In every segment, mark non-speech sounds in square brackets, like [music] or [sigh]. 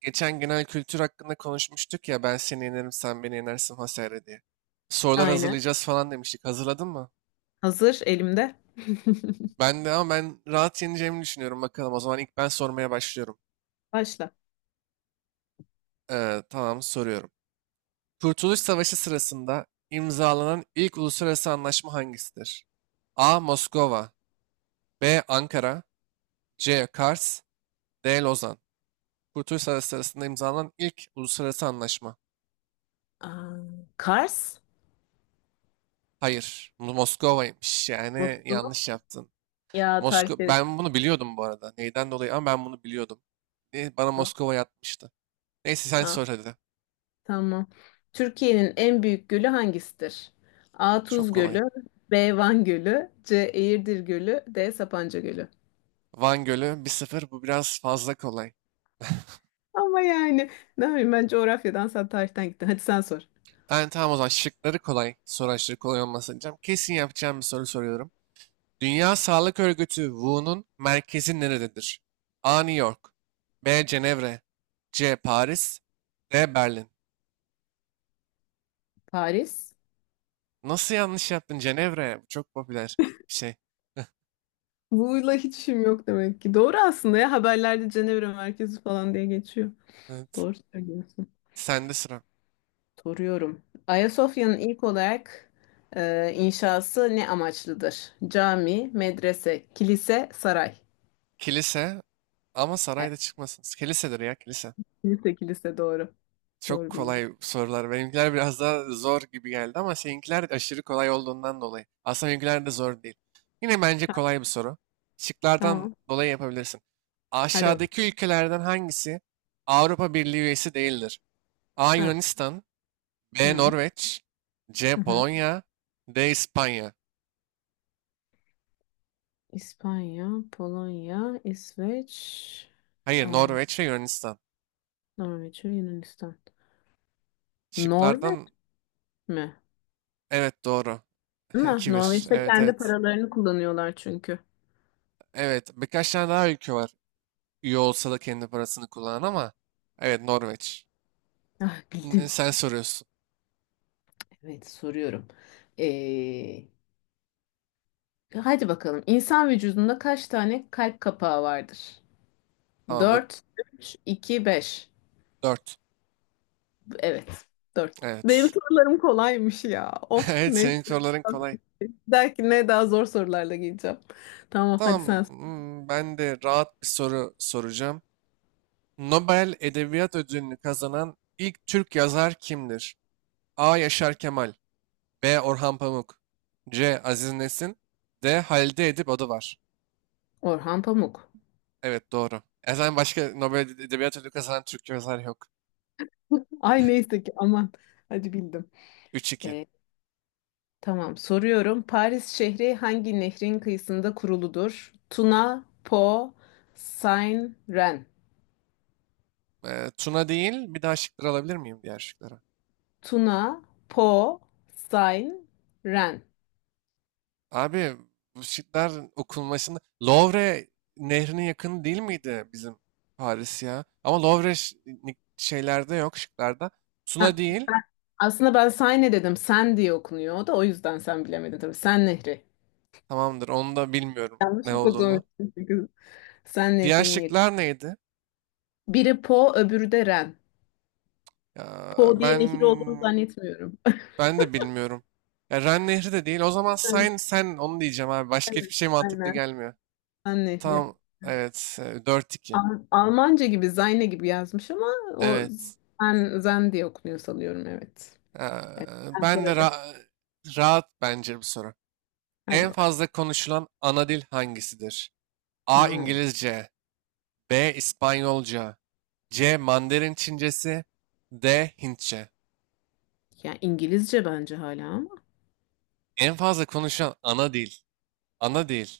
Geçen genel kültür hakkında konuşmuştuk ya, ben seni yenerim sen beni yenersin vesaire diye. Sorular Aynen. hazırlayacağız falan demiştik. Hazırladın mı? Hazır elimde. [laughs] Ben de, ama ben rahat yeneceğimi düşünüyorum, bakalım. O zaman ilk ben sormaya başlıyorum. Başla. Tamam, soruyorum. Kurtuluş Savaşı sırasında imzalanan ilk uluslararası anlaşma hangisidir? A. Moskova, B. Ankara, C. Kars, D. Lozan. Kurtuluş Savaşı sırasında imzalanan ilk uluslararası anlaşma. Aa, Kars. Hayır, Moskova'ymış. Yani Nasıl? yanlış yaptın. Ya Moskova, tarifleri ben bunu biliyordum bu arada. Neyden dolayı ama ben bunu biliyordum. Bana var. Moskova yatmıştı. Neyse, sen Aa, sor hadi. tamam. Türkiye'nin en büyük gölü hangisidir? A. Çok Tuz Gölü. kolay. B. Van Gölü. C. Eğirdir Gölü. D. Sapanca Gölü. Van Gölü, 1-0. Bu biraz fazla kolay. Ama yani ne bileyim, ben coğrafyadan sen tarihten gittin. Hadi sen sor. Ben, tamam o zaman, şıkları kolay. Soru aşırı kolay olmasın diyeceğim. Kesin yapacağım bir soru soruyorum. Dünya Sağlık Örgütü WHO'nun merkezi nerededir? A. New York, B. Cenevre, C. Paris, D. Berlin. Paris. Nasıl yanlış yaptın, Cenevre? Bu çok popüler bir şey. [laughs] Bu'yla hiç işim yok demek ki. Doğru aslında, ya haberlerde Cenevre merkezi falan diye geçiyor. Evet. Doğru söylüyorsun. Sende sıra. Soruyorum. Ayasofya'nın ilk olarak inşası ne amaçlıdır? Cami, medrese, kilise, saray. Kilise, ama Evet, sarayda çıkmasın. Kilisedir ya, kilise. kilise, kilise doğru. Çok Doğru bildim. kolay sorular. Benimkiler biraz daha zor gibi geldi ama seninkiler aşırı kolay olduğundan dolayı. Aslında benimkiler de zor değil. Yine bence kolay bir soru. Şıklardan Tamam. dolayı yapabilirsin. Hadi bakalım. Aşağıdaki ülkelerden hangisi Avrupa Birliği üyesi değildir? A. Ha. Yunanistan, B. Hı. Norveç, C. Hı hı. Polonya, D. İspanya. İspanya, Polonya, İsveç, Hayır, aa, Norveç ve Yunanistan. Norveç ve Yunanistan. Norveç Şıklardan, mi? evet, doğru. [laughs] Ama 2 bir. Norveç'te Evet, kendi evet. paralarını kullanıyorlar çünkü. Evet, birkaç tane daha ülke var. Üye olsa da kendi parasını kullanan ama. Evet, Norveç. Ah, bildim. Sen soruyorsun. Evet, soruyorum. Ee, Hadi bakalım. İnsan vücudunda kaç tane kalp kapağı vardır? Tamamdır. 4, 3, 2, 5. Dört. Evet, dört. Benim Evet. [laughs] sorularım kolaymış ya. Of Evet, ne. senin soruların kolay. Belki ne daha zor sorularla geleceğim. Tamam, hadi sen Tamam, sor. Ben de rahat bir soru soracağım. Nobel Edebiyat Ödülünü kazanan ilk Türk yazar kimdir? A. Yaşar Kemal, B. Orhan Pamuk, C. Aziz Nesin, D. Halide Edip Adıvar. Orhan Pamuk. Evet, doğru. E zaten başka Nobel Edebiyat Ödülü kazanan Türk yazar yok. [laughs] Ay neyse ki aman. Hadi bildim. 3-2. Ee, tamam, soruyorum. Paris şehri hangi nehrin kıyısında kuruludur? Tuna, Po, Seine, Ren. Tuna değil. Bir daha şıkları alabilir miyim, diğer şıkları? Tuna, Po, Seine, Ren. Abi, bu şıklar okunmasında Louvre nehrinin yakını değil miydi bizim, Paris ya? Ama Louvre şeylerde yok, şıklarda. Tuna Sen- değil, sen- aslında ben Sayne dedim. Sen diye okunuyor. O da o yüzden sen bilemedin tabii. Sen Nehri. tamamdır. Onu da bilmiyorum Yanlış ne okuduğum olduğunu. için, çünkü Sen Diğer Nehri'nin yeri. şıklar neydi? Biri Po, öbürü de Ren. Ya Po diye ben nehir olduğunu zannetmiyorum. [laughs] ben de bilmiyorum. Ya, Ren nehri de değil o zaman. Evet, Sen onu diyeceğim abi, başka hiçbir evet, şey mantıklı aynen. gelmiyor. Sen Nehri. Tamam, evet, 4-2. Almanca gibi, Zayne gibi yazmış, ama o Evet. Zen, Zen diye okunuyor sanıyorum. Evet. Ee, Evet. Sen sor ben de hadi. ra- rahat bence bu soru. Hadi En bakalım. fazla konuşulan ana dil hangisidir? A. Aa, İngilizce, B. İspanyolca, C. Mandarin Çincesi, D. Hintçe. ya İngilizce bence hala, ama En fazla konuşulan ana dil. Ana dil.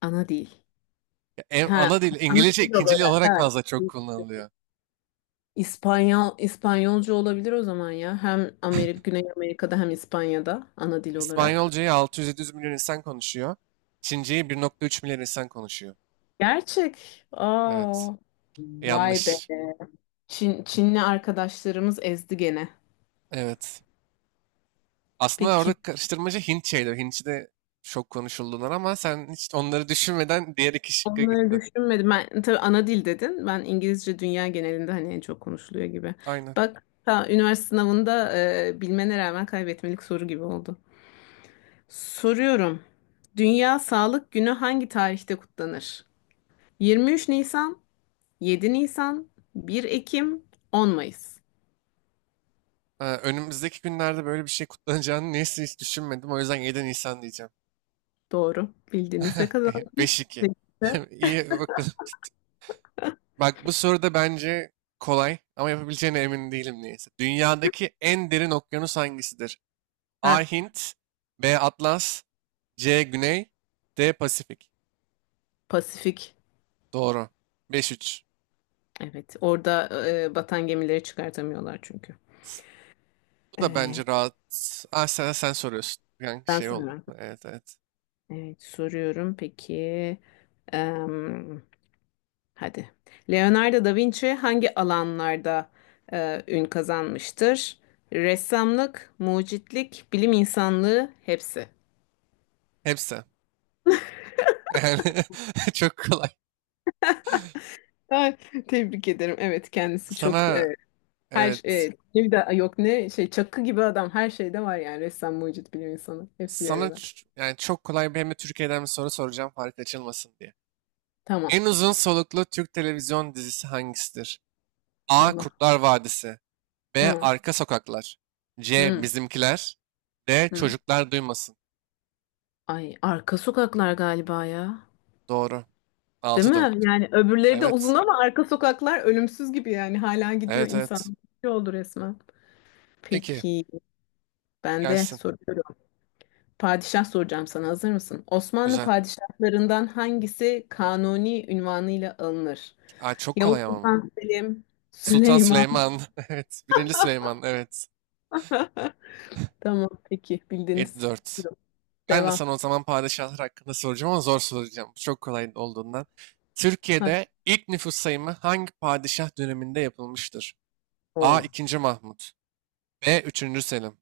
ana değil. Ya Ha, ana dil ana İngilizce, dil ikinci dil olarak. olarak Ha. fazla çok kullanılıyor. İspanyolca olabilir o zaman ya. Hem Amerika, Güney Amerika'da, hem İspanya'da ana dil olarak. İspanyolcayı 600-700 milyon insan konuşuyor. Çinceyi 1,3 milyar insan konuşuyor. Gerçek. Evet. Aa, vay be. Yanlış. Çinli arkadaşlarımız ezdi gene. Evet. Aslında orada Peki. karıştırmacı Hint şeyleri. Hintçi de çok konuşuldular ama sen hiç onları [laughs] düşünmeden diğer iki şıkka Onları gittin. düşünmedim. Ben tabii ana dil dedin. Ben İngilizce dünya genelinde hani en çok konuşuluyor gibi. Aynen. Bak, ta üniversite sınavında bilmene rağmen kaybetmelik soru gibi oldu. Soruyorum. Dünya Sağlık Günü hangi tarihte kutlanır? 23 Nisan, 7 Nisan, 1 Ekim, 10 Mayıs. Ha, önümüzdeki günlerde böyle bir şey kutlanacağını, neyse, hiç düşünmedim. O yüzden 7 Nisan diyeceğim. Doğru. Bildiniz ve [laughs] kazandınız. 5-2. Tebrikler. [laughs] İyi, bakalım. Bak bu soru da bence kolay, ama yapabileceğine emin değilim, neyse. Dünyadaki en derin okyanus hangisidir? A. Ha, Hint, B. Atlas, C. Güney, D. Pasifik. Pasifik. Doğru. 5-3. Evet. Orada batan gemileri çıkartamıyorlar çünkü. Bu da bence Evet. rahat. Ah, sen, soruyorsun. Yani Ben şey oldu. sana. Evet, evet. Evet, soruyorum. Peki. em, hadi. Leonardo da Vinci hangi alanlarda ün kazanmıştır? Ressamlık, mucitlik, bilim insanlığı, hepsi. Hepsi. Yani [laughs] çok kolay. Ay, tebrik ederim. Evet, kendisi çok. Sana, Her evet. Bir de yok, ne şey, çakı gibi adam, her şeyde var yani ressam, mucit, bilim insanı hepsi bir Sana arada. Yani çok kolay bir, hem de Türkiye'den bir soru soracağım fark açılmasın diye. Tamam. En uzun soluklu Türk televizyon dizisi hangisidir? A. Allah. Kurtlar Vadisi, B. Hı, Arka Sokaklar, C. hı, Bizimkiler, D. hı. Çocuklar Duymasın. Ay, arka sokaklar galiba ya. Doğru. Değil Altı mi? dört. Yani öbürleri de uzun, Evet. ama arka sokaklar ölümsüz gibi, yani hala gidiyor Evet, insan. evet. Ne oldu resmen. Peki, Peki, ben de gelsin. soruyorum. Padişah soracağım, sana hazır mısın? Osmanlı Güzel. padişahlarından hangisi kanuni ünvanıyla alınır? Aa, çok Yavuz kolay ama bu. Sultan Selim, Sultan Süleyman. Süleyman. [laughs] Evet. Birinci Süleyman. Evet. [laughs] Tamam peki, bildiniz. 7-4. Ben de Devam. sana o zaman padişahlar hakkında soracağım, ama zor soracağım. Bu çok kolay olduğundan. Heh. Türkiye'de ilk nüfus sayımı hangi padişah döneminde yapılmıştır? A. Oo. 2. Mahmut, B. Üçüncü Selim,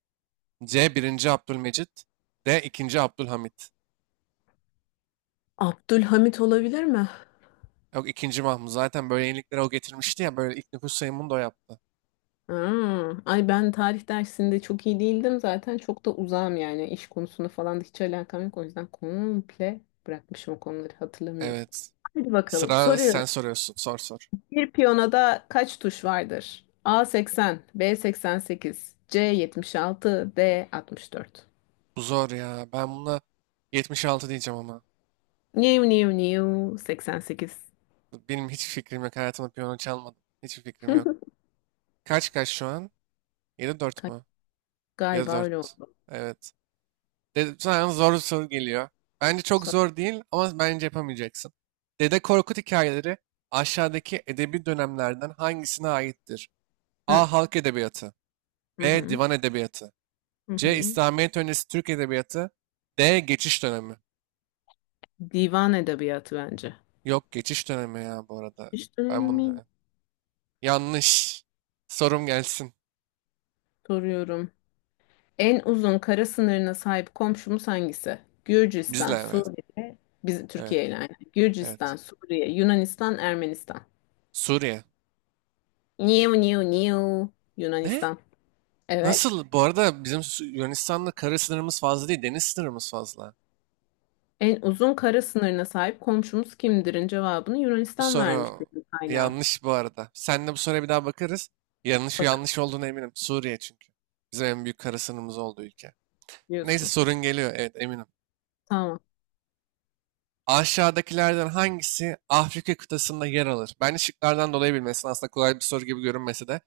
C. Birinci Abdülmecit, D. 2. Abdülhamit. Abdülhamit olabilir mi? Yok, 2. Mahmut. Zaten böyle yeniliklere o getirmişti ya. Böyle ilk nüfus sayımını da o yaptı. Hmm. Ay ben tarih dersinde çok iyi değildim, zaten çok da uzağım yani iş konusunda falan da hiç alakam yok, o yüzden komple bırakmışım, o konuları hatırlamıyorum. Evet. Hadi bakalım, Sıra soruyorum. sen soruyorsun. Sor, sor. Bir piyonada kaç tuş vardır? A 80, B 88, C 76, D 64. Bu zor ya. Ben buna 76 diyeceğim ama. New new new 88. Benim hiç fikrim yok. Hayatımda piyano çalmadım. Hiçbir fikrim yok. [laughs] Kaç kaç şu an? Yedi dört Ka- mu? Yedi Galiba öyle dört. oldu. Evet. De sana zor bir soru geliyor. Bence çok Sor- zor değil, ama bence yapamayacaksın. Dede Korkut hikayeleri aşağıdaki edebi dönemlerden hangisine aittir? Hı A. Halk edebiyatı, hı. B. Hı. Divan edebiyatı, Hı C. hı. İslamiyet öncesi Türk edebiyatı, D. Geçiş dönemi. Divan edebiyatı bence. Yok, geçiş dönemi ya bu arada. İşte emin Ben bunu, miyim? evet. Yanlış. Sorum gelsin. Soruyorum. En uzun kara sınırına sahip komşumuz hangisi? Bizle, Gürcistan, evet. Suriye, bizim Evet. Türkiye ile aynı. Evet. Gürcistan, Suriye, Yunanistan, Ermenistan. Suriye. Niu niu niu. Ne? Yunanistan. Evet. Nasıl? Bu arada bizim, Yunanistan'la kara sınırımız fazla değil, deniz sınırımız fazla. En uzun kara sınırına sahip komşumuz kimdir'in cevabını Bu Yunanistan vermiş soru benim kaynağım. yanlış bu arada. Seninle bu soruya bir daha bakarız. Yanlış, Bakın yanlış olduğuna eminim. Suriye çünkü. Bizim en büyük kara sınırımız olduğu ülke. Neyse, diyorsun. sorun geliyor. Evet, eminim. Tamam. Aşağıdakilerden hangisi Afrika kıtasında yer alır? Ben şıklardan dolayı bilmesin. Aslında kolay bir soru gibi görünmese de.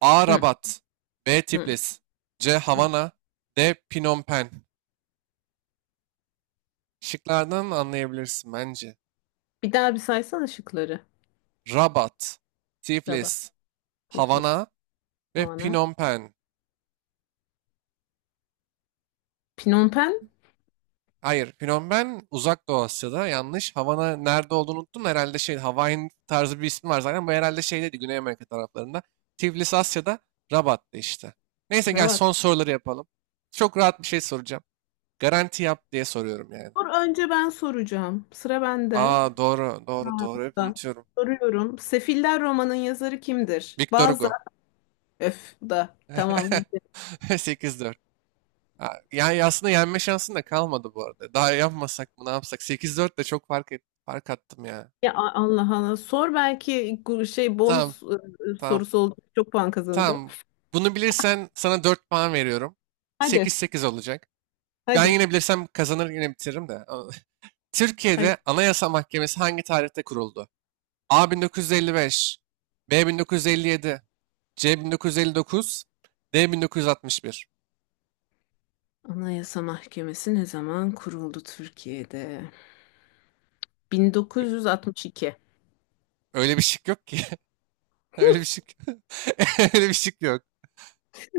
A. Hı, Rabat, B. hı, Tiflis, C. hı. Havana, D. Phnom Penh. Şıklardan anlayabilirsin bence. Bir daha bir saysana şıkları. Rabat, Tiflis, Rabat. Havana Tiflis. ve Havana. Phnom Penh. Phnom Penh. Hayır, Phnom Penh Uzak Doğu Asya'da. Yanlış. Havana nerede olduğunu unuttum. Herhalde şey, Hawaiian tarzı bir ismi var zaten. Bu herhalde şeydeydi, Güney Amerika taraflarında. Tiflis Asya'da, Rabat'ta işte. Neyse, gel Rabat. son soruları yapalım. Çok rahat bir şey soracağım. Garanti yap diye soruyorum yani. Dur, önce ben soracağım. Sıra bende. Aa, doğru, Ha. doğru, doğru. Hep Da. unutuyorum. Soruyorum. Sefiller romanın yazarı kimdir? Victor Bazı Hugo. öf, da tamam bildim. [laughs] 8-4. Ha, yani aslında yenme şansın da kalmadı bu arada. Daha yapmasak mı, ne yapsak? 8-4 de çok fark, et, fark attım ya. Ya Allah Allah sor, belki şey Tamam, bonus tamam, sorusu oldu. Çok puan kazanacağım. tamam. Bunu bilirsen sana 4 puan veriyorum. Hadi 8-8 olacak. Ben hadi. yine bilirsem kazanır, yine bitiririm de. [laughs] Hadi. Türkiye'de Anayasa Mahkemesi hangi tarihte kuruldu? A 1955, B 1957, C 1959, D 1961. Anayasa Mahkemesi ne zaman kuruldu Türkiye'de? 1962. Öyle bir şık yok ki. [laughs] Öyle bir şık. [laughs] Öyle bir şık yok.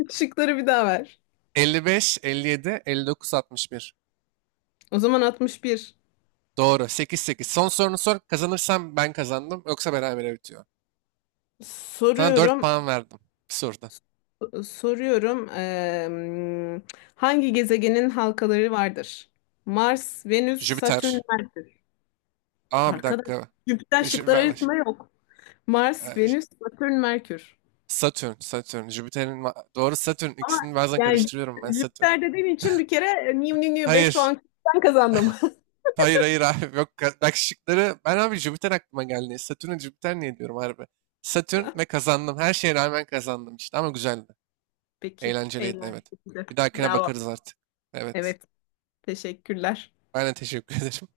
Şıkları bir daha ver. 55, 57, 59, 61. O zaman 61. Doğru. 8, 8. Son sorunu sor. Kazanırsam ben kazandım. Yoksa berabere bitiyor. Sana 4 Soruyorum. puan verdim. Bir soruda. Soruyorum, hangi gezegenin halkaları vardır? Mars, Venüs, Satürn, Jüpiter. Merkür. Aa, bir Arkadaş, dakika. Jüpiter şıklar Ver. arasında yok. Mars, Ee, Venüs, Satürn, Merkür. Satürn. Satürn. Jüpiter'in, doğru, Satürn. Ama İkisini bazen yani karıştırıyorum ben, Satürn. Jüpiter dediğin için bir kere e, new new new 5 Hayır. puan ben kazandım. Hayır, hayır abi. Yok, bak şıkları. Ben abi Jüpiter aklıma geldi. Satürn'e Jüpiter niye diyorum harbi. Satürn, ve kazandım. Her şeye rağmen kazandım işte. Ama güzeldi. [laughs] Peki, Eğlenceliydi, evet. eğlenceli. Bir dahakine Bravo. bakarız artık. Evet. Evet, teşekkürler. Aynen, teşekkür ederim.